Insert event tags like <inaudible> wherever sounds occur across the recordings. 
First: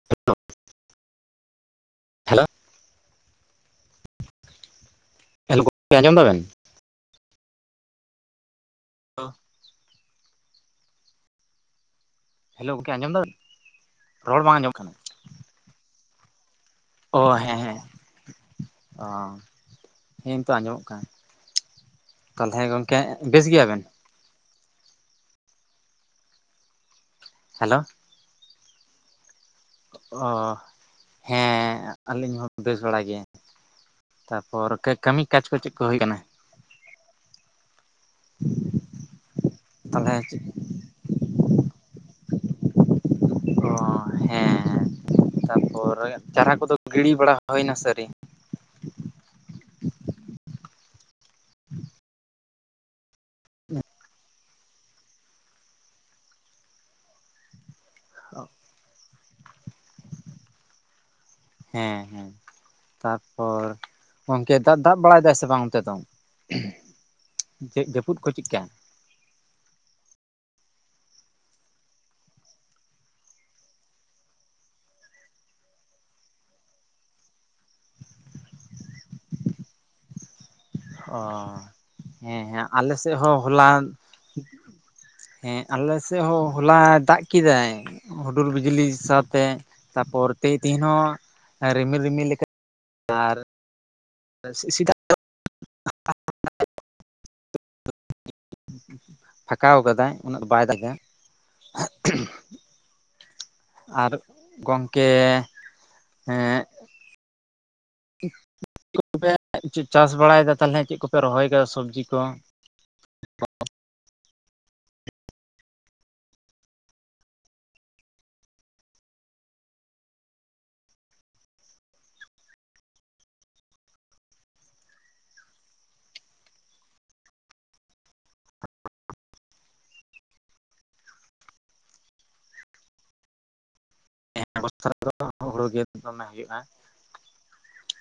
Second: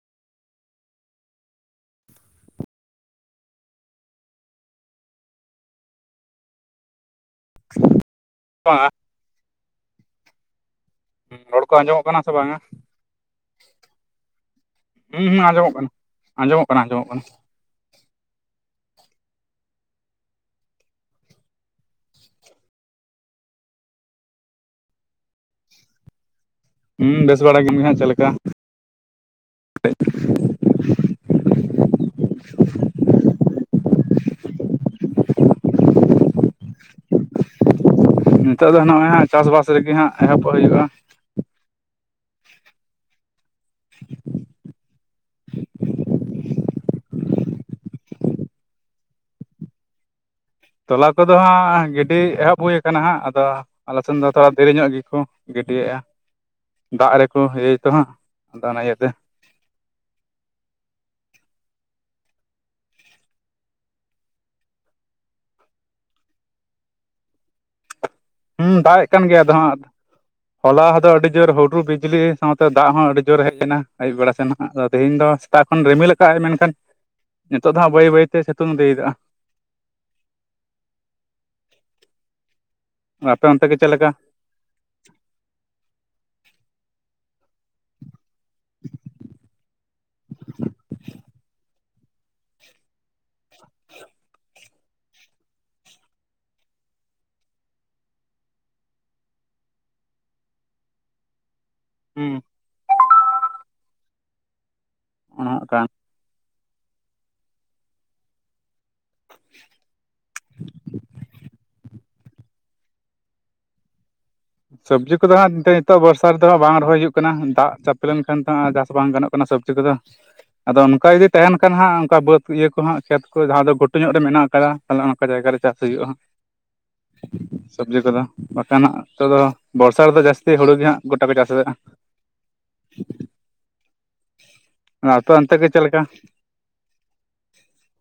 <unintelligible> Hello hello ᱜᱚᱝᱠᱮ ᱟᱸᱡᱚᱢ ᱫᱟᱵᱮᱱ ᱵᱟᱝ ᱚ ᱨᱚᱲ ᱠᱚ ᱟᱸᱡᱚᱢᱚᱜ ᱠᱟᱱᱟ ᱥᱮ ᱵᱟᱝ ᱦᱮᱞᱳ ᱜᱚᱢᱠᱮ ᱟᱸᱡᱚᱢ ᱫᱟᱵᱮᱱ? ᱨᱚᱲ ᱵᱟᱝ ᱟᱸᱡᱚᱢ ᱠᱟᱱᱟ ᱦᱩᱸ ᱦᱩᱸ ᱟᱸᱡᱚᱢᱚᱜ ᱠᱟᱱᱟ ᱟᱸᱡᱚᱢᱚᱜ ᱠᱟᱱᱟ ᱟᱸᱡᱚᱢᱚᱜ ᱚ ᱠᱟᱱᱟ ᱦᱮᱸ ᱦᱮᱸ ᱚ ᱦᱮ ᱛᱚ ᱟᱸᱡᱚᱢᱚᱜ ᱠᱟᱱᱟ ᱛᱟᱦᱚᱞᱮ ᱜᱚᱢᱠᱮ ᱵᱮᱥ ᱜᱮᱭᱟᱵᱮᱱ? ᱦᱩᱸ ᱵᱮᱥ ᱵᱟᱲᱟ ᱜᱮ ᱦᱮᱞᱳ ᱦᱟᱸᱜ ᱪᱮᱫ ᱞᱮᱠᱟ ᱚ ᱦᱮᱸ ᱟᱹᱞᱤᱧ ᱦᱚᱸ ᱵᱮᱥ ᱵᱟᱲᱟ ᱜᱮ ᱛᱟᱯᱚᱨ ᱠᱟᱹᱢᱤ ᱠᱟᱡᱽ ᱠᱚ ᱪᱮᱫ ᱠᱚ ᱦᱩᱭ ᱟᱠᱟᱱᱟ? ᱱᱤᱛᱚᱜ ᱫᱚ ᱱᱚᱜᱼᱚᱭ ᱦᱟᱜ ᱪᱟᱥᱵᱟᱥ ᱨᱮᱜᱮ ᱦᱟᱸᱜ ᱛᱟᱦᱚᱞᱮ ᱮᱦᱚᱵᱚᱜ ᱦᱩᱭᱩᱜᱼᱟ ᱚ ᱦᱮᱸ ᱛᱟᱯᱚᱨ ᱪᱟᱨᱟ ᱠᱚᱫᱚ ᱜᱤᱲᱤ ᱵᱟᱲᱟ ᱦᱩᱭᱳᱭᱱᱟ ᱥᱮ ᱟᱹᱣᱨᱤ? ᱛᱚᱞᱟ ᱠᱚᱫᱚ ᱦᱟᱸᱜ ᱜᱤᱰᱤ ᱮᱦᱚᱵ ᱦᱩᱭ ᱠᱟᱱᱟ ᱦᱟᱸᱜ ᱟᱫᱚ ᱟᱞᱮ ᱥᱮᱱ ᱫᱚ ᱛᱷᱚᱲᱟ ᱫᱮᱨᱤᱧᱚᱜ ᱜᱮᱠᱚ ᱜᱤᱰᱤᱭᱮᱫᱼᱟ, ᱫᱟᱜ ᱨᱮᱠᱚ <unintelligible> ᱟᱫᱚ ᱚᱱᱟ ᱤᱭᱟᱹ ᱛᱮ ᱦᱮᱸ ᱦᱮᱸ ᱛᱟᱨᱯᱚᱨ ᱜᱚᱝᱠᱮ ᱫᱟᱜ ᱫᱟᱜ ᱵᱟᱲᱟᱭᱮᱫᱟᱭ ᱥᱮ ᱵᱟᱝ ᱚᱱᱛᱮ ᱫᱚ? ᱪᱮᱫ ᱜᱮ ᱦᱩᱸ ᱫᱟᱜ ᱮᱜ ᱠᱟᱱ ᱜᱮᱭᱟ ᱟᱫᱚ ᱦᱟᱸᱜ ᱦᱚᱞᱟᱫᱚ ᱟᱹᱰᱤ ᱡᱳᱨ ᱦᱩᱰᱩᱨ ᱵᱤᱡᱽᱞᱤ ᱥᱟᱶᱛᱮ ᱫᱟᱜ ᱦᱚᱸ ᱟᱹᱰᱤ ᱡᱳᱨ ᱦᱮᱡ ᱮᱱᱟ ᱟᱹᱭᱩᱵ ᱵᱮᱲᱟ ᱥᱮᱱ ᱦᱟᱸᱜ, ᱟᱫᱚ ᱛᱮᱦᱮᱧ ᱫᱚ ᱥᱮᱛᱟᱜ ᱠᱷᱚᱱ ᱨᱤᱢᱤᱞ ᱠᱟᱜᱼᱟᱭ ᱢᱮᱱᱠᱷᱟᱱ ᱱᱤᱛᱚᱜ ᱫᱚ ᱦᱟᱸᱜ ᱵᱟᱹᱭ ᱵᱟᱹᱭᱛᱮ ᱥᱤᱛᱩᱝ ᱤᱫᱤᱭᱮᱫᱟ ᱚ ᱦᱮᱸ ᱦᱮᱸ ᱟᱞᱮ ᱥᱮᱫ ᱦᱚᱸ ᱟᱯᱮ ᱚᱱᱛᱮ ᱦᱚᱞᱟ ᱜᱮ ᱪᱮᱫ ᱞᱮᱠᱟ ᱦᱮᱸ ᱟᱞᱮ ᱥᱮᱫ ᱦᱚᱸ ᱦᱚᱞᱟ ᱫᱟᱜ ᱠᱮᱫᱟᱭ ᱦᱩᱰᱩᱨ ᱵᱤᱡᱤᱞᱤ ᱥᱟᱶᱛᱮ ᱛᱟᱨᱯᱚᱨ <unintelligible> ᱦᱚᱸ ᱨᱤᱢᱤᱞ ᱨᱤᱢᱤᱞ ᱞᱮᱠᱟ <unintelligible> <inaudible> <unintelligible> ᱯᱷᱟᱠᱟᱣ ᱠᱟᱫᱟᱭ ᱩᱱᱟᱹᱜ ᱫᱚ ᱵᱟᱭ ᱫᱟᱜᱟ ᱦᱩᱸ ᱟᱨ ᱜᱚᱝᱠᱮ ᱚᱱᱮ ᱚᱱᱠᱟ ᱮᱸ <inaudible> ᱪᱮᱫ ᱠᱚᱯᱮ ᱪᱮ ᱪᱟᱥ ᱵᱟᱲᱟᱭᱮᱫᱟ ᱛᱟᱞᱦᱮ ᱪᱮᱫ ᱠᱚᱯᱮ ᱨᱚᱦᱚᱭ ᱠᱟᱫᱟ ᱥᱚᱵᱽᱡᱤ ᱠᱚ? ᱥᱚᱵᱽᱡᱤ ᱠᱚᱫᱚ ᱦᱟᱸᱜ ᱱᱤᱛᱚ ᱱᱤᱛᱚᱜ ᱵᱚᱨᱥᱟ ᱨᱮᱫᱚ <inaudible> ᱵᱟᱝ ᱨᱚᱦᱚᱭ ᱦᱩᱭᱩᱜ ᱠᱟᱱᱟ ᱫᱟᱜ ᱪᱟᱯᱮ ᱞᱮᱱᱠᱷᱟᱱ ᱛᱚ ᱦᱟᱸᱜ ᱪᱟᱥ ᱵᱟᱝ ᱜᱟᱱᱚᱜ ᱠᱟᱱᱟ ᱥᱮ <unintelligible> ᱟᱫᱚ ᱚᱱᱠᱟ ᱡᱩᱫᱤ ᱛᱟᱦᱮᱱ ᱠᱷᱟᱱ ᱦᱟᱸᱜ ᱚᱝᱠᱟ ᱵᱟᱹᱫᱽ ᱤᱭᱟᱹ ᱠᱚ ᱦᱟᱸᱜ ᱠᱷᱮᱛ ᱠᱚ ᱡᱟᱦᱟᱸ ᱫᱚ ᱜᱷᱩᱴᱩ ᱧᱚᱜ ᱨᱮ ᱢᱮᱱᱟᱜ ᱟᱠᱟᱫᱟ ᱛᱟᱞᱦᱮ ᱚᱱᱟ ᱠᱚ ᱡᱟᱭᱜᱟ ᱨᱮ ᱪᱟᱥ ᱦᱩᱭᱩᱜᱼᱟ ᱦᱟᱸᱜ <inaudible> ᱥᱚᱵᱽᱡᱤ ᱠᱚᱫᱚ ᱵᱟᱠᱷᱟᱱ ᱦᱟᱸᱜ ᱱᱤᱛᱚᱜ ᱫᱚ ᱵᱚᱨᱥᱟ ᱨᱮᱫᱚ ᱡᱟᱹᱥᱛᱤ ᱦᱩᱲᱩ ᱜᱮ ᱦᱟᱸᱜ ᱜᱚᱴᱟ ᱠᱚ ᱪᱟᱥᱮᱫᱼᱟ <unintelligible> ᱚᱱᱛᱮ ᱦᱩᱲᱩ ᱜᱮ ᱪᱮᱫ ᱞᱮᱠᱟ ᱫᱚᱢᱮ ᱦᱩᱭᱩᱜᱼᱟ,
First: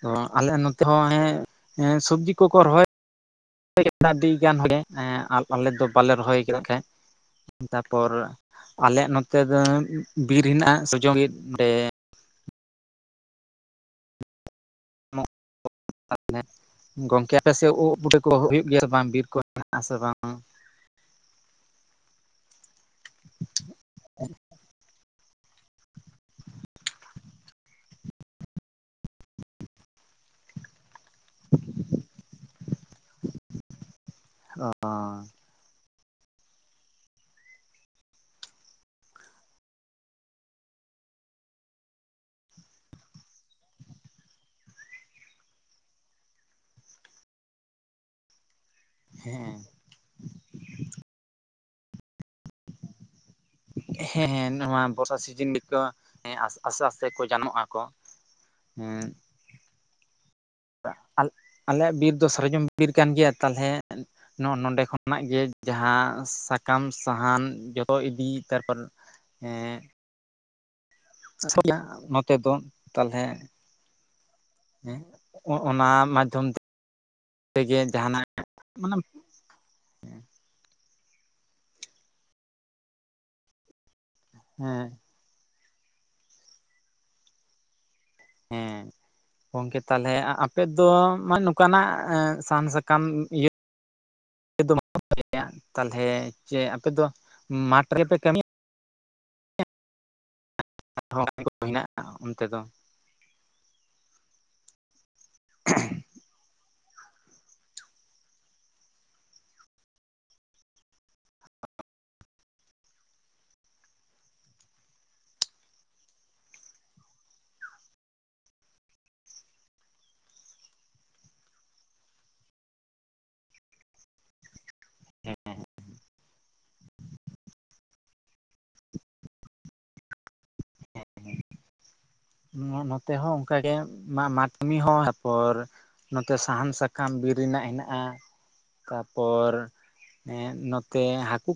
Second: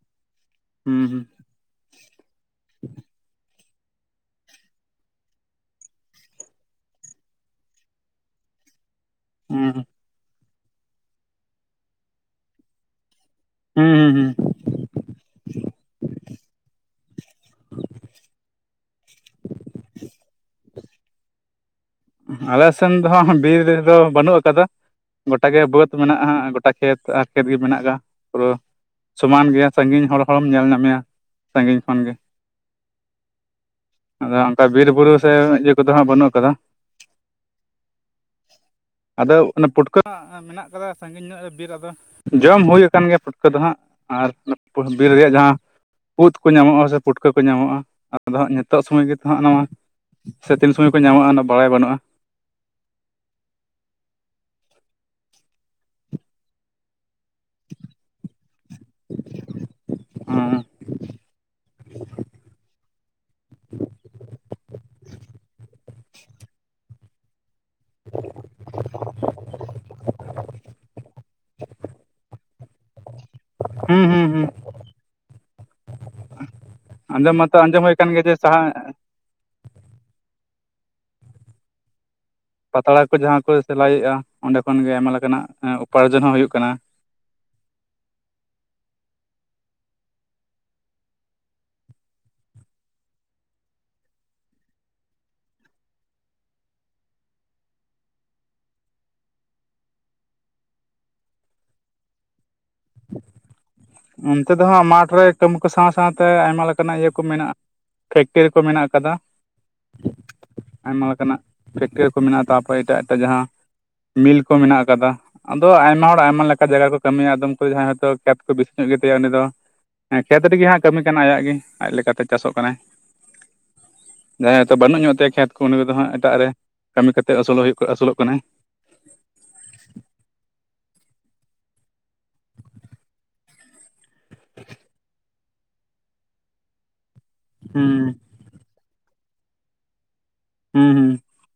ᱛᱚ ᱟᱞᱮ ᱱᱚᱛᱮ ᱦᱩᱸ ᱦᱚᱸ ᱦᱮᱸ ᱦᱮᱸ ᱥᱚᱵᱽᱡᱤ ᱠᱚᱠᱚ ᱨᱚᱦᱚᱭᱟ <unintelligible> ᱟᱞ ᱟᱞᱮ ᱫᱚ ᱵᱟᱞᱮ ᱨᱚᱦᱚᱭ <unintelligible> ᱛᱟᱯᱚᱨ ᱟᱞᱮᱭᱟᱜ ᱱᱚᱛᱮ ᱫᱚ ᱦᱩᱸ ᱦᱩᱸ ᱵᱤᱨ ᱦᱮᱱᱟᱜᱼᱟ <unintelligible> ᱵᱤᱨ ᱚᱸᱰᱮ ᱦᱩᱸ ᱦᱩᱸ ᱦᱩᱸ <unintelligible> ᱜᱚᱝᱠᱮ ᱟᱯᱮ ᱥᱮᱜ ᱩᱫ ᱵᱩᱴᱟᱹ ᱠᱚ ᱦᱩ ᱦᱩᱭᱩᱜ ᱜᱮᱭᱟ ᱥᱮ ᱵᱟᱝ ᱵᱤᱨ ᱠᱚ? <unintelligible> ᱟᱞᱮ ᱥᱮᱱ ᱫᱚ ᱦᱟᱸᱜ ᱵᱤᱨ ᱫᱟᱨᱮ ᱫᱚ ᱵᱟᱹᱱᱩᱜ ᱟᱠᱟᱫᱟ ᱜᱚᱴᱟ ᱜᱮ ᱵᱟᱹᱫᱽ ᱢᱮᱱᱟᱜ-ᱟ ᱦᱟᱸᱜ ᱜᱚᱴᱟ ᱠᱷᱮᱛ ᱟᱨ <unintelligible> ᱜᱮ ᱢᱮᱱᱟᱜ ᱠᱟᱜ ᱯᱩᱨᱟᱹ ᱥᱚᱢᱟᱱ ᱜᱮᱭᱟ ᱥᱟᱺᱜᱤᱧ ᱦᱚᱲ ᱦᱚᱲᱦᱚᱢ ᱧᱮᱞ ᱧᱟᱢᱮᱭᱟ ᱥᱟᱺᱜᱤᱧ ᱠᱷᱚᱱᱜᱮ ᱟᱫᱚ ᱚᱝᱠᱟ ᱵᱤᱨ ᱵᱩᱨᱩ ᱥᱮ ᱤᱭᱟᱹ ᱠᱚᱫᱚ ᱦᱟᱸᱜ ᱵᱟᱹᱱᱩᱜ ᱟᱠᱟᱫᱟ ᱟᱫᱚ ᱚᱱᱟ ᱯᱩᱴᱠᱟᱹ ᱦᱟᱸᱜ ᱢᱮᱱᱟᱜ ᱠᱟᱫᱟ ᱥᱟᱺᱜᱤ ᱱᱤᱱᱟᱹᱜ ᱵᱤᱨ ᱟᱫᱚ ᱡᱚᱢ ᱦᱩᱭ ᱟᱠᱟᱱ ᱜᱮᱭᱟ ᱯᱩᱴᱠᱟᱹ ᱫᱚ ᱦᱟᱸᱜ ᱟᱨ ᱵᱤᱨ ᱨᱮᱭᱟᱜ ᱡᱟᱦᱟᱸ ᱩᱫ ᱠᱚ ᱧᱟᱢᱚᱜᱼᱟ ᱥᱮ ᱯᱩᱴᱠᱟᱹ ᱠᱚ ᱧᱟᱢᱚᱜᱼᱟ ᱟᱫᱚ ᱦᱟᱸᱜ <unintelligible> ᱥᱮᱛᱟᱜ ᱥᱳᱢᱚᱭ ᱜᱮᱛᱚ ᱦᱟᱸᱜ ᱚᱱᱟ ᱦᱮᱸ ᱢᱟ ᱥᱮ ᱛᱤᱱ ᱥᱚᱢᱚᱭ ᱠᱚ ᱧᱟᱢᱚᱜᱼᱟ ᱚᱱᱟ ᱵᱟᱲᱟᱭ ᱵᱟᱹᱱᱩᱜᱼᱟ ᱦᱮᱸ ᱦᱮᱸ ᱱᱚᱣᱟ ᱵᱚᱨᱥᱟ ᱥᱤᱡᱤᱱ ᱜᱮᱠᱚ ᱟᱥ ᱟᱥᱥᱮ ᱟᱥᱛᱮ ᱠᱚ ᱡᱟᱱᱟᱢᱚᱜ ᱟᱠᱚ ᱦᱩᱸ <inaudible> ᱦᱩᱸ ᱟᱞ ᱟᱞᱮᱭᱟᱜ ᱵᱤᱨ ᱫᱚ ᱥᱟᱨᱡᱚᱢ ᱵᱤᱨ ᱠᱟᱱ ᱜᱮᱭᱟ ᱛᱟᱞᱦᱮ ᱱᱚᱜ ᱱᱚᱰᱮ ᱠᱷᱚᱱᱟᱜ ᱜᱮ ᱡᱟᱦᱟᱸ ᱥᱟᱠᱟᱢ ᱥᱟᱦᱟᱱ ᱡᱚᱛᱚ ᱤᱫᱤ ᱛᱟᱨᱯᱚᱨ ᱮᱸ <unintelligible> ᱱᱚᱛᱮ ᱫᱚ ᱛᱟᱞᱦᱮᱸ ᱦᱩᱸ ᱦᱩᱸ ᱦᱩᱸ ᱦᱮᱸ ᱚᱼᱚᱱᱟ ᱢᱟᱫᱽᱫᱷᱚᱢ ᱛᱮ ᱟᱸᱡᱚᱢ ᱢᱟᱛᱚ ᱛᱮᱜᱮ ᱟᱸᱡᱚᱢ ᱦᱩᱭ ᱟᱠᱟᱱ ᱡᱟᱦᱟᱸᱱᱟᱜ ᱜᱮᱭᱟ ᱡᱮ ᱥᱟᱦᱟ <unintelligible> ᱯᱟᱛᱲᱟ ᱠᱚ ᱡᱟᱦᱟᱸ ᱠᱚ ᱥᱮᱞᱟᱭᱮᱜᱼᱟ ᱚᱸᱰᱮ ᱠᱷᱚᱱ ᱦᱮᱸ ᱜᱮ ᱟᱭᱢᱟ ᱞᱮᱠᱟᱱᱟᱜ ᱩᱯᱟᱭᱡᱚᱱ ᱦᱚᱸ ᱦᱩᱭᱩᱜ ᱠᱟᱱᱟ ᱦᱮᱸ ᱜᱚᱝᱠᱮ ᱛᱟᱞᱦᱮ ᱟᱼᱟᱯᱮ ᱫᱚ ᱢᱟ <unintelligible> ᱱᱚᱠᱟᱱᱟᱜ ᱥᱟᱱ ᱥᱟᱠᱟᱢ ᱤᱭᱟᱹ ᱟᱯᱮ ᱫᱚ <inaudible> <unintelligible> ᱛᱟᱞᱦᱮ ᱪᱮ ᱟᱯᱮ ᱫᱚ ᱢᱟᱴᱷ ᱨᱮᱯᱮ ᱠᱟᱹᱢᱤᱭᱟ <unintelligible> ᱦᱮᱱᱟᱜᱼᱟ ᱚᱱᱛᱮ ᱫᱚ ᱚᱱᱛᱮ ᱫᱚ ᱦᱟᱸᱜ ᱢᱟᱴᱷ ᱨᱮ ᱠᱟᱹᱢᱤ ᱠᱚ ᱥᱟᱸᱶ ᱥᱟᱸᱶᱛᱮ ᱟᱭᱢᱟ ᱞᱮᱠ ᱤᱭᱟᱹ ᱠᱚ ᱢᱮᱱᱟᱜᱼᱟ ᱯᱷᱮᱠᱴᱨᱤ ᱠᱚ ᱢᱮᱱᱟᱜ ᱟᱠᱟᱫᱟ <inaudible> ᱟᱭᱢᱟ ᱞᱮᱠᱟᱱᱟᱜ ᱯᱷᱮᱠᱴᱨᱤ ᱠᱚ ᱢᱮᱱᱟᱜᱼᱟ ᱛᱟᱯᱚᱨᱮ ᱮᱴᱟᱜ ᱮᱴᱟᱜ ᱡᱟᱦᱟᱸ ᱢᱤᱞ ᱠᱚ ᱢᱮᱱᱟᱜ ᱟᱠᱟᱫᱟ ᱟᱫᱚ ᱟᱭᱢᱟ ᱦᱚᱲ ᱟᱭᱢᱟ ᱞᱮᱠᱟ ᱡᱟᱜᱟ ᱠᱚ ᱠᱟᱹᱢᱤᱭᱟ ᱟᱫᱚᱢ ᱠᱚ ᱡᱟᱦᱟᱸᱭ ᱦᱚᱭᱛᱚ ᱠᱷᱮᱛ ᱠᱚ ᱵᱤ ᱧᱚᱜ ᱜᱮᱛᱟᱭᱟ ᱩᱱᱤ ᱫᱚ ᱠᱷᱮᱛ ᱨᱮᱜᱮ ᱦᱟᱸᱜ ᱠᱟᱹᱢᱤ ᱠᱟᱱᱟ ᱟᱭᱟᱜ ᱜᱮ ᱟᱡ ᱞᱮᱠᱟᱛᱮ ᱪᱟᱥᱚᱜ ᱠᱟᱱᱟᱭ <inaudible> ᱡᱟᱦᱟᱸᱭ ᱦᱚᱛᱳ ᱵᱟᱹᱱᱩᱜ ᱧᱚᱜ ᱛᱟᱭᱟ ᱠᱷᱮᱛ ᱠᱚ ᱩᱱᱤ ᱠᱚᱫᱚ ᱦᱟᱸᱜ ᱮᱴᱟᱜ ᱨᱮ ᱠᱟᱹᱢᱤ ᱠᱟᱛᱮ ᱟᱹᱥᱩᱞᱚᱜ ᱦᱩᱭᱩᱜ ᱟᱹᱥᱩᱞᱚᱜ ᱠᱟᱱᱟᱭ ᱱᱚᱛᱮ ᱦᱚᱸ ᱚᱱᱠᱟᱜᱮ ᱢᱟ ᱢᱟᱱᱢᱤ ᱦᱚᱸ ᱛᱟᱯᱚᱨ ᱱᱚᱛᱮ ᱥᱟᱦᱟᱱ ᱥᱟᱠ ᱥᱟᱠᱟᱢ ᱵᱤᱨ ᱨᱮᱱᱟᱜ ᱦᱩᱸ ᱦᱮᱱᱟᱜᱼᱟ ᱛᱟᱯᱚᱨ ᱮᱸᱫ ᱦᱩᱸ ᱱᱚᱛᱮ ᱦᱩᱸ ᱦᱟᱹᱠᱩ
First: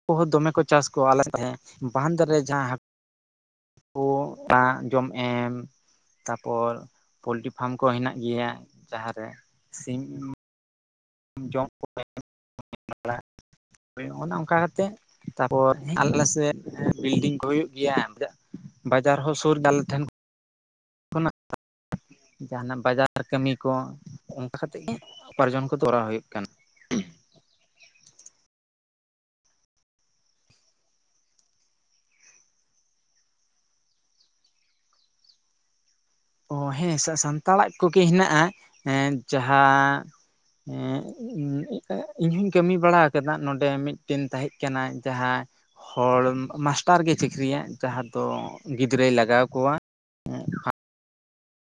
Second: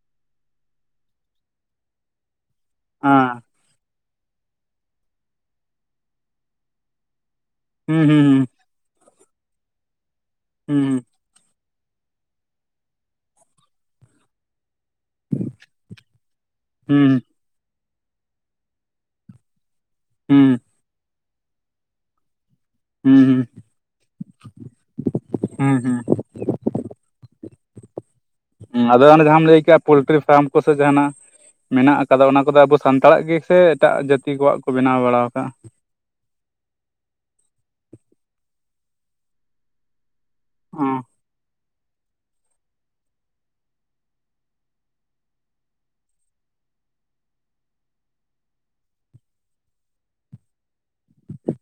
ᱦᱟᱠᱩ ᱦᱚᱸ ᱫᱚᱢᱮ ᱠᱚ ᱪᱟᱥ ᱠᱚᱣᱟ ᱟᱞᱮ <unintelligible> ᱛᱟᱦᱮᱸ ᱵᱟᱱᱫᱽ ᱨᱮ ᱡᱟᱦᱟᱸ ᱦᱟᱸ <unintelligible> ᱡᱚᱢ ᱮᱢ ᱛᱟᱯᱚᱨ ᱯᱳᱞᱴᱤ ᱯᱷᱟᱢ ᱠᱚ ᱦᱩᱸ ᱦᱮᱱᱟᱜ ᱦᱩᱸ ᱜᱮᱭᱟ ᱡᱟᱦᱟᱸ ᱨᱮ ᱥᱤᱢ ᱦᱩᱸ ᱡᱚᱢ ᱠᱚ <unintelligible> <unintelligible> ᱚᱱᱠᱟ ᱠᱟᱛᱮ ᱛᱟᱯᱚᱨ ᱟᱞᱮ ᱥᱮᱫ ᱦᱩᱸ ᱦᱮᱸ ᱦᱩᱸ ᱵᱤᱞᱰᱤᱝ ᱠᱚ ᱦᱩᱭᱩᱜ ᱜᱮᱭᱟ ᱵᱟᱡᱟᱨ ᱦᱚ ᱥᱩᱨ ᱜᱮ ᱟᱞᱮ ᱴᱷᱮᱱ ᱦᱩᱸ <inaudible> ᱡᱟᱦᱟᱱᱟᱜ ᱵᱟᱡᱟᱨ ᱦᱩᱸ ᱠᱟᱹᱢᱤ ᱠᱚ ᱚᱱᱠᱟ ᱠᱟᱛᱮᱫ ᱜᱮ ᱩᱯᱟᱨᱡᱚᱱ ᱠᱚ ᱦᱩᱸ ᱦᱩᱸ ᱛᱚᱨᱟᱣ ᱦᱩᱭᱩᱜ ᱠᱟᱱᱟ ᱟᱫᱚ ᱚᱱᱮ ᱡᱟᱦᱟᱸᱢ ᱞᱟᱹᱭ ᱠᱮᱜᱼᱟ ᱯᱚᱞᱴᱨᱤ ᱯᱷᱟᱨᱢ ᱠᱚᱥᱮ ᱡᱟᱦᱟᱱᱟᱜ ᱢᱮᱱᱟᱜ ᱟᱠᱟᱫᱟ ᱚᱱᱟ ᱠᱚᱫᱚ ᱟᱵᱚ ᱥᱟᱱᱛᱟᱲᱟᱜ ᱜᱮ ᱥᱮ ᱮᱴᱟᱜ ᱡᱟᱹᱛᱤ ᱠᱚᱣᱟᱜ ᱠᱚ ᱵᱮᱱᱟᱣ ᱵᱟᱲᱟᱣ ᱟᱠᱟᱜᱼᱟ ᱚ ᱦᱮᱸ ᱥᱟ ᱥᱟᱱᱛᱟᱲᱟᱜ ᱠᱚᱜᱮ ᱦᱮᱱᱟᱜᱼᱟ ᱮᱸᱫ ᱡᱟᱦᱟᱸ ᱮᱸ ᱚ <unintelligible> ᱤᱧ ᱦᱩᱧ ᱠᱟᱹᱢᱤ ᱵᱟᱲᱟ ᱠᱟᱫᱟ ᱱᱚᱰᱮ ᱢᱤᱫᱴᱮᱱ ᱛᱟᱦᱮᱸ ᱠᱟᱱᱟ ᱡᱟᱦᱟᱸ ᱦᱚᱲ ᱢᱟᱥᱴᱟᱨ ᱜᱮ ᱪᱟᱹᱠᱨᱤᱭᱟ ᱡᱟᱦᱟᱸ ᱫᱚ ᱜᱤᱫᱽᱨᱟᱹᱭ ᱞᱟᱜᱟᱣ ᱠᱚᱣᱟ ᱩᱸ <unintelligible>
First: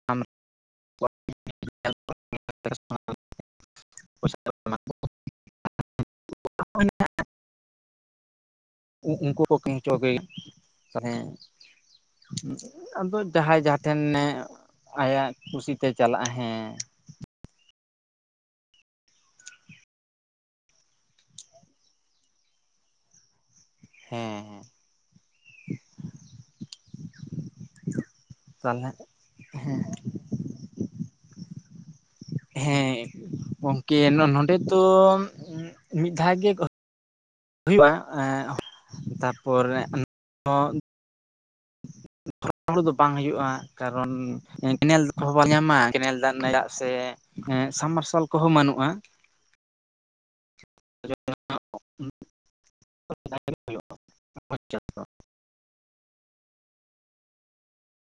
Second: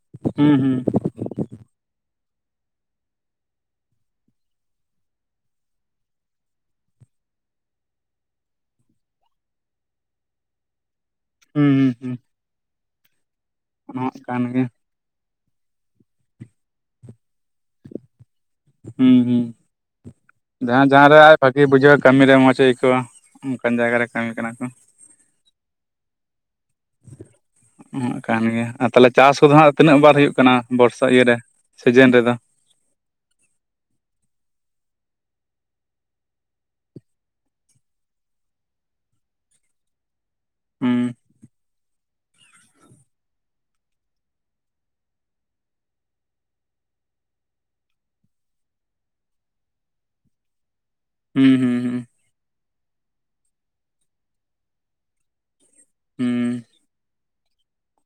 ᱟᱢ ᱦᱩᱸ ᱦᱩᱸ <unintelligible> ᱚᱱ <unintelligible> ᱩ ᱩᱱᱠᱩ <unintelligible> ᱛᱟᱦᱮ ᱾ ᱦᱩᱸ ᱦᱩᱸ ᱾ ᱟᱫᱚ ᱡᱟᱦᱟᱸᱭ ᱡᱟᱦᱟᱸ ᱴᱷᱮᱱ ᱮ ᱠᱟᱱ ᱜᱮ ᱟᱭᱟᱜ ᱠᱩᱥᱤᱛᱮ ᱪᱟᱞᱟᱜ ᱦᱮᱸ ᱾ ᱦᱩᱸ ᱦᱩᱸ, ᱡᱟᱦᱟᱸᱭ ᱡᱟᱦᱟᱸ ᱨᱮ ᱟᱡ ᱵᱷᱟᱜᱤᱭ ᱵᱩᱡᱷᱟᱹᱣᱟ ᱠᱟᱹᱢᱤ ᱨᱮ ᱢᱚᱸᱡᱽ ᱟᱹᱭᱠᱟᱹᱣᱟ ᱾ ᱚᱱᱠᱟᱱ ᱡᱟᱭᱜᱟ ᱨᱮ ᱠᱟᱹᱢᱤ ᱦᱮᱸ ᱠᱟᱱᱟ ᱦᱮᱸ ᱠᱚ ᱾ ᱦᱟᱸᱜ ᱠᱟᱱ ᱜᱮᱭᱟ ᱟᱨ ᱛᱟᱦᱚᱞᱮ ᱛᱟᱦᱞᱮ ᱪᱟᱥ ᱠᱚᱫᱚ ᱦᱟᱸᱜ ᱦᱮᱸ ᱛᱤᱱᱟᱹᱜ ᱵᱟᱨ ᱦᱩᱭᱩᱜ ᱠᱟᱱᱟ ᱵᱚᱨᱥᱟ ᱤᱭᱟᱹ ᱨᱮ ᱥᱤᱡᱤᱱ ᱨᱮ ᱦᱮᱸ ᱜᱚᱝᱠᱮ ᱱᱚᱰ ᱱᱚᱰᱮ ᱫᱚ ᱢᱤᱫ ᱫᱷᱟᱣ ᱜᱮ ᱦᱩᱭᱩᱜᱼᱟ, ᱮᱸᱜ ᱛᱟᱯᱚᱨᱮ <unintelligible> ᱦᱩᱸ ᱾ <unintelligible> <unintelligible> ᱦᱩᱲᱩ ᱫᱚ ᱵᱟᱝ ᱦᱩᱭᱩᱜᱼᱟ ᱠᱟᱨᱚᱱ ᱠᱮᱱᱮᱞ ᱠᱚᱦᱚᱸ ᱵᱟᱭ ᱧᱟᱢᱟ ᱠᱮᱱᱮᱞ ᱫᱟᱜ ᱨᱮᱱᱟᱜ <unintelligible> ᱥᱮ ᱮᱸᱜ ᱥᱟᱵᱢᱟᱨᱥᱟᱞ ᱠᱚᱦᱚᱸ ᱢᱟᱹᱱᱩᱜᱼᱟ ᱾ <unintelligible> ᱦᱩᱸ ᱦᱩᱸ ᱦᱩᱸ ᱾ <unintelligible> ᱦᱩᱸ ᱾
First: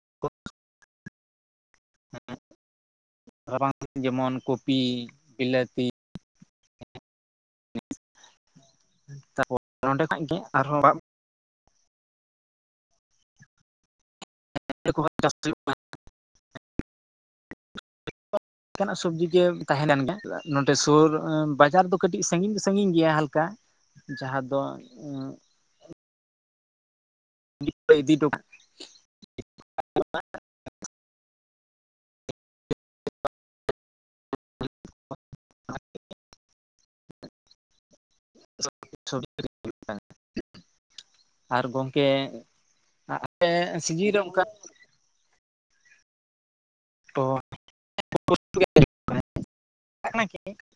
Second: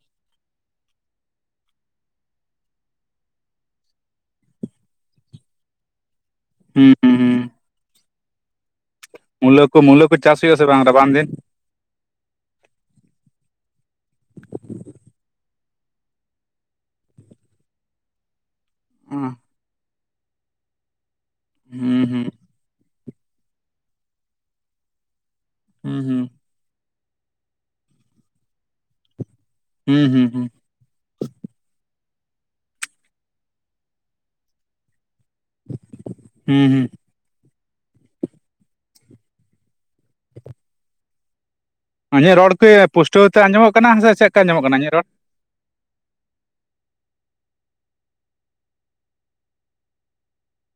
<unintelligible> ᱨᱟᱵᱟᱝ ᱫᱤᱱ ᱡᱮᱢᱚᱱ ᱠᱚᱯᱤ, ᱵᱤᱞᱟᱹᱛᱤ, ᱦᱩᱸ <unintelligible> ᱦᱩᱸ ᱾ ᱢᱩᱞᱟᱹ ᱠᱚ, ᱱᱚᱸᱰᱮ ᱢᱩᱞᱟᱹ ᱠᱚ ᱠᱷᱚᱡ ᱜᱮ ᱪᱟᱥ ᱦᱩᱭᱩᱜ ᱟᱥᱮ ᱟᱨᱦᱚᱸ ᱵᱟᱝ ᱨᱟᱵᱟᱝ ᱫᱤᱱ? <unintelligible> <unintelligible> ᱠᱟᱱᱟᱜ ᱥᱚᱵᱡᱤ ᱦᱩᱸ ᱜᱮ ᱛᱟᱦᱮᱸ ᱞᱮᱱ ᱜᱮᱭᱟ ᱱᱚᱸᱰᱮ ᱥᱩᱨ ᱵᱟᱡᱟᱨ ᱫᱚ ᱠᱟᱹᱴᱤᱡ ᱦᱩᱸ ᱥᱟᱺᱜᱤᱧ ᱫᱚ ᱥᱟᱺᱜᱤᱧ ᱜᱮᱭᱟ ᱦᱟᱞᱠᱟ ᱡᱟᱦᱟᱸ ᱫᱚ ᱟᱺᱻ ᱦᱩᱸ ᱦᱩᱸ ᱾ <unintelligible> ᱦᱩᱸ ᱦᱩᱸ ᱦᱩᱸ ᱾ <unintelligible> ᱦᱩᱸ ᱦᱩᱸ, <unintelligible> ᱟᱨ ᱜᱚᱝ ᱤᱧᱟᱹᱜ ᱨᱚᱲ ᱠᱚ ᱯᱩᱥᱴᱟᱹᱣ ᱛᱮ ᱟᱸᱡᱚᱢᱚᱜ ᱟᱞᱮ ᱠᱟᱱᱟ ᱥᱮ ᱥᱤᱡᱤᱱ ᱨᱮ ᱪᱮᱫ ᱞᱮᱠᱟ ᱚᱱᱠᱟ ᱟᱸᱡᱚᱢᱚᱜ ᱠᱟᱱᱟ ᱤᱧᱟᱹᱜ ᱨᱚᱲ <unintelligible>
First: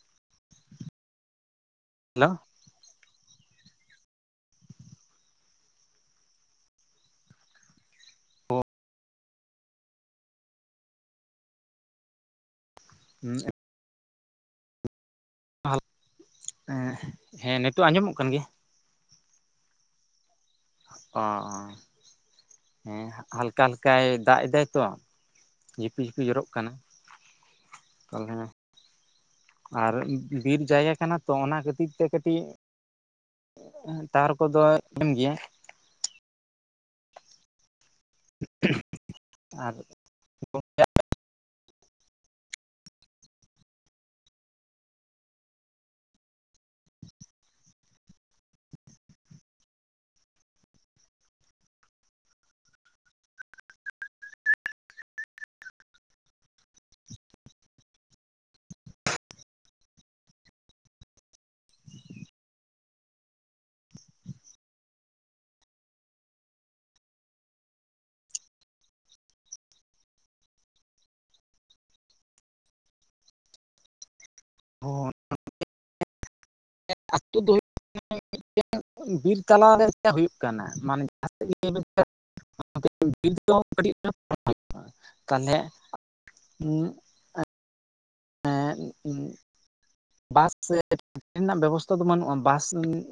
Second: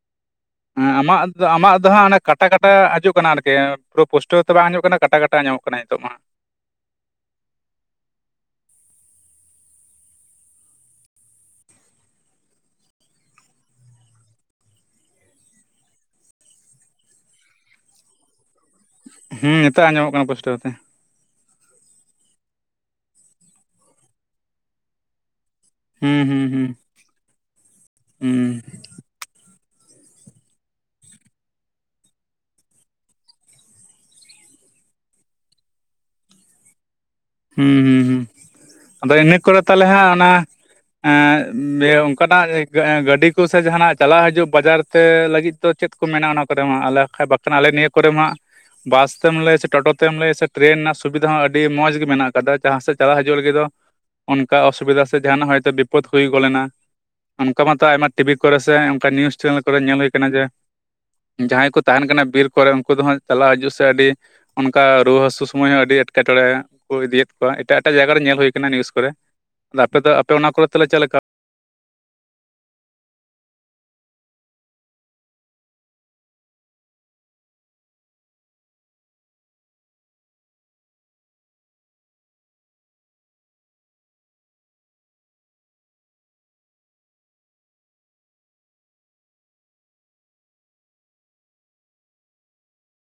ᱦᱮᱸ ᱟᱢᱟᱜ ᱫᱚ ᱟᱢᱟᱜ ᱫᱚ ᱦᱟᱸᱜ ᱠᱟᱴᱟ ᱠᱟᱴᱟ <unintelligible> ᱦᱤᱡᱩᱜ ᱠᱟᱱᱟ ᱟᱨᱠᱤ ᱯᱩᱨᱟᱹ ᱯᱩᱥᱴᱟᱹᱣ ᱛᱚ ᱵᱟᱝ ᱦᱤᱡᱩᱜ ᱠᱟᱱᱟ ᱠᱟᱴᱟ ᱠᱟᱴᱟ ᱟᱸᱡᱚᱢᱚᱜ ᱠᱟᱱᱟ ᱱᱤᱛᱚᱜ ᱢᱟ ᱾ ᱦᱩᱸ <unintelligible> ᱦᱮᱸ ᱱᱤᱛᱚᱜ ᱟᱸᱡᱚᱢᱚᱜ ᱠᱟᱱ ᱜᱮᱭᱟ? ᱦᱮᱸ ᱱᱤᱛᱚᱜ ᱟᱸᱡᱚᱢᱚᱜ ᱠᱟᱱᱟ ᱯᱩᱥᱴᱟᱹᱣ ᱛᱮ ᱾ ᱚ ᱚ ᱦᱮᱸ ᱦᱟᱞᱠᱟ ᱦᱟᱞᱠᱟᱭ ᱫᱟᱜ ᱮᱫᱟᱭ ᱛᱚ ᱾ ᱡᱷᱤᱯᱤ ᱦᱩᱸ ᱡᱷᱤᱯᱤ ᱡᱚᱨᱚᱜ ᱦᱩᱸ ᱠᱟᱱᱟ ᱦᱩᱸ ᱾ ᱛᱟᱦᱚᱞᱮ ᱦᱩᱸ ᱟᱨ ᱵᱤᱨ ᱡᱟᱭᱜᱟ ᱠᱟᱱᱟ ᱛᱚ ᱚᱱᱟ ᱠᱷᱟᱹᱛᱤᱨ ᱛᱮ ᱠᱟᱹᱴᱤᱡ ᱛᱟᱨ ᱠᱚᱫᱚ ᱮᱢ ᱜᱮᱭᱟ ᱾ ᱦᱩᱸ ᱦᱩᱸ ᱦᱩᱸ ᱟᱫᱚ ᱤᱱᱟᱹ ᱠᱚᱨᱮ ᱟᱨ ᱛᱟᱦᱚᱞᱮ ᱦᱟᱸᱜ ᱚᱱᱟ ᱮᱸᱜ ᱚᱱᱠᱟᱱᱟᱜ ᱜᱟᱹᱰᱤ ᱠᱚᱥ ᱡᱟᱦᱟᱱᱟᱜ ᱪᱟᱞᱟᱜ ᱦᱤᱡᱩᱜ ᱵᱟᱡᱟᱨ ᱛᱮ ᱞᱟᱹᱜᱤᱫ ᱪᱮᱫ ᱠᱚ ᱢᱮᱱᱟᱜ-ᱟ ᱚᱱᱟ ᱠᱚᱨᱮ ᱢᱟ ᱟᱞ ᱵᱟᱷᱟᱡ ᱵᱟᱝᱠᱷᱟᱱ ᱟᱞᱮ ᱱᱤᱭᱟᱹ ᱠᱚᱨᱮ ᱢᱟ ᱵᱟᱥ ᱛᱮᱢ ᱞᱟᱹᱭᱟ ᱥᱮ ᱴᱳᱴᱳ ᱛᱮᱢ ᱞᱟᱹᱭᱟ ᱥᱮ ᱴᱨᱮᱱ ᱨᱮᱱᱟᱜ ᱥᱩᱵᱤᱫᱷᱟ ᱦᱚᱸ ᱟᱹᱰᱤ ᱢᱚᱸᱡᱽ ᱜᱮ ᱢᱮᱱᱟᱜ ᱟᱠᱟᱫᱟ ᱡᱟᱦᱟᱸ ᱥᱮᱫ ᱪᱟᱞᱟᱜ ᱦᱤᱡᱩᱜ ᱞᱟᱹᱜᱤᱫ ᱫᱚ ᱚᱱᱠᱟ ᱚᱥᱩᱵᱤᱫᱟ ᱥᱮ ᱡᱟᱦᱟᱱᱟᱜ ᱦᱚᱭᱛᱚ ᱵᱤᱯᱚᱫ ᱦᱩᱭ ᱜᱚᱞ ᱮᱱᱟ ᱚᱱᱠᱟ ᱢᱟᱛᱚ ᱟᱭᱢᱟ ᱴᱤᱵᱷᱤ ᱠᱚᱨᱮ ᱥᱮ ᱚᱱᱠᱟ ᱱᱤᱭᱩᱡ ᱪᱮᱱᱮᱞ ᱠᱚᱨᱮ ᱧᱮᱞ ᱦᱩᱭ ᱟᱠᱟᱱᱟ ᱡᱮ ᱡᱟᱦᱟᱸᱭ ᱠᱚ ᱛᱟᱦᱮᱱ ᱠᱟᱱᱟ ᱵᱤᱨ ᱠᱚᱨᱮ, ᱩᱱᱠᱩ ᱫᱚ ᱦᱟᱸᱜ ᱪᱟᱞᱟᱣ ᱦᱤᱡᱩᱜ ᱥᱮ ᱟᱹᱰᱤ ᱚᱱᱠᱟ ᱨᱩᱣᱟᱹ ᱦᱟᱹᱥᱩ ᱥᱳᱢᱚᱭ ᱦᱚᱸ ᱟᱹᱰᱤ ᱮᱴᱠᱮᱴᱚᱬᱮ ᱤᱫᱤᱭᱮᱫ ᱠᱚᱣᱟ ᱮᱴᱟᱜ ᱮᱴᱟᱜ ᱡᱟᱭᱜᱟ ᱨᱮ ᱧᱮᱞ ᱦᱩᱭ ᱟᱠᱟᱱᱟ ᱱᱤᱭᱩᱥ ᱠᱚᱨᱮ ᱟᱫᱚ ᱟᱯᱮ ᱫᱚ ᱟᱯᱮ ᱚᱱᱟ ᱠᱚᱨᱮᱞᱮ ᱪᱮᱫ ᱞᱮᱠᱟ? ᱦᱚᱱ <unintelligible> ᱵᱤᱨ ᱛᱟᱟᱞᱟᱨᱮ ᱪᱮᱫ ᱦᱩᱭᱩᱜ ᱠᱟᱱᱟ ᱢᱟᱱᱮ ᱡᱟᱦᱟᱸ ᱥᱮᱫ ᱜᱮ <unintelligible> <unintelligible> ᱮᱸᱫ ᱵᱟᱥ ᱥᱮ ᱴᱨᱮᱱᱟᱜ ᱵᱮᱵᱚᱥᱛᱷᱟ ᱫᱚ ᱵᱟᱹᱱᱩᱜᱼᱟ ᱵᱟᱥ <unintelligible>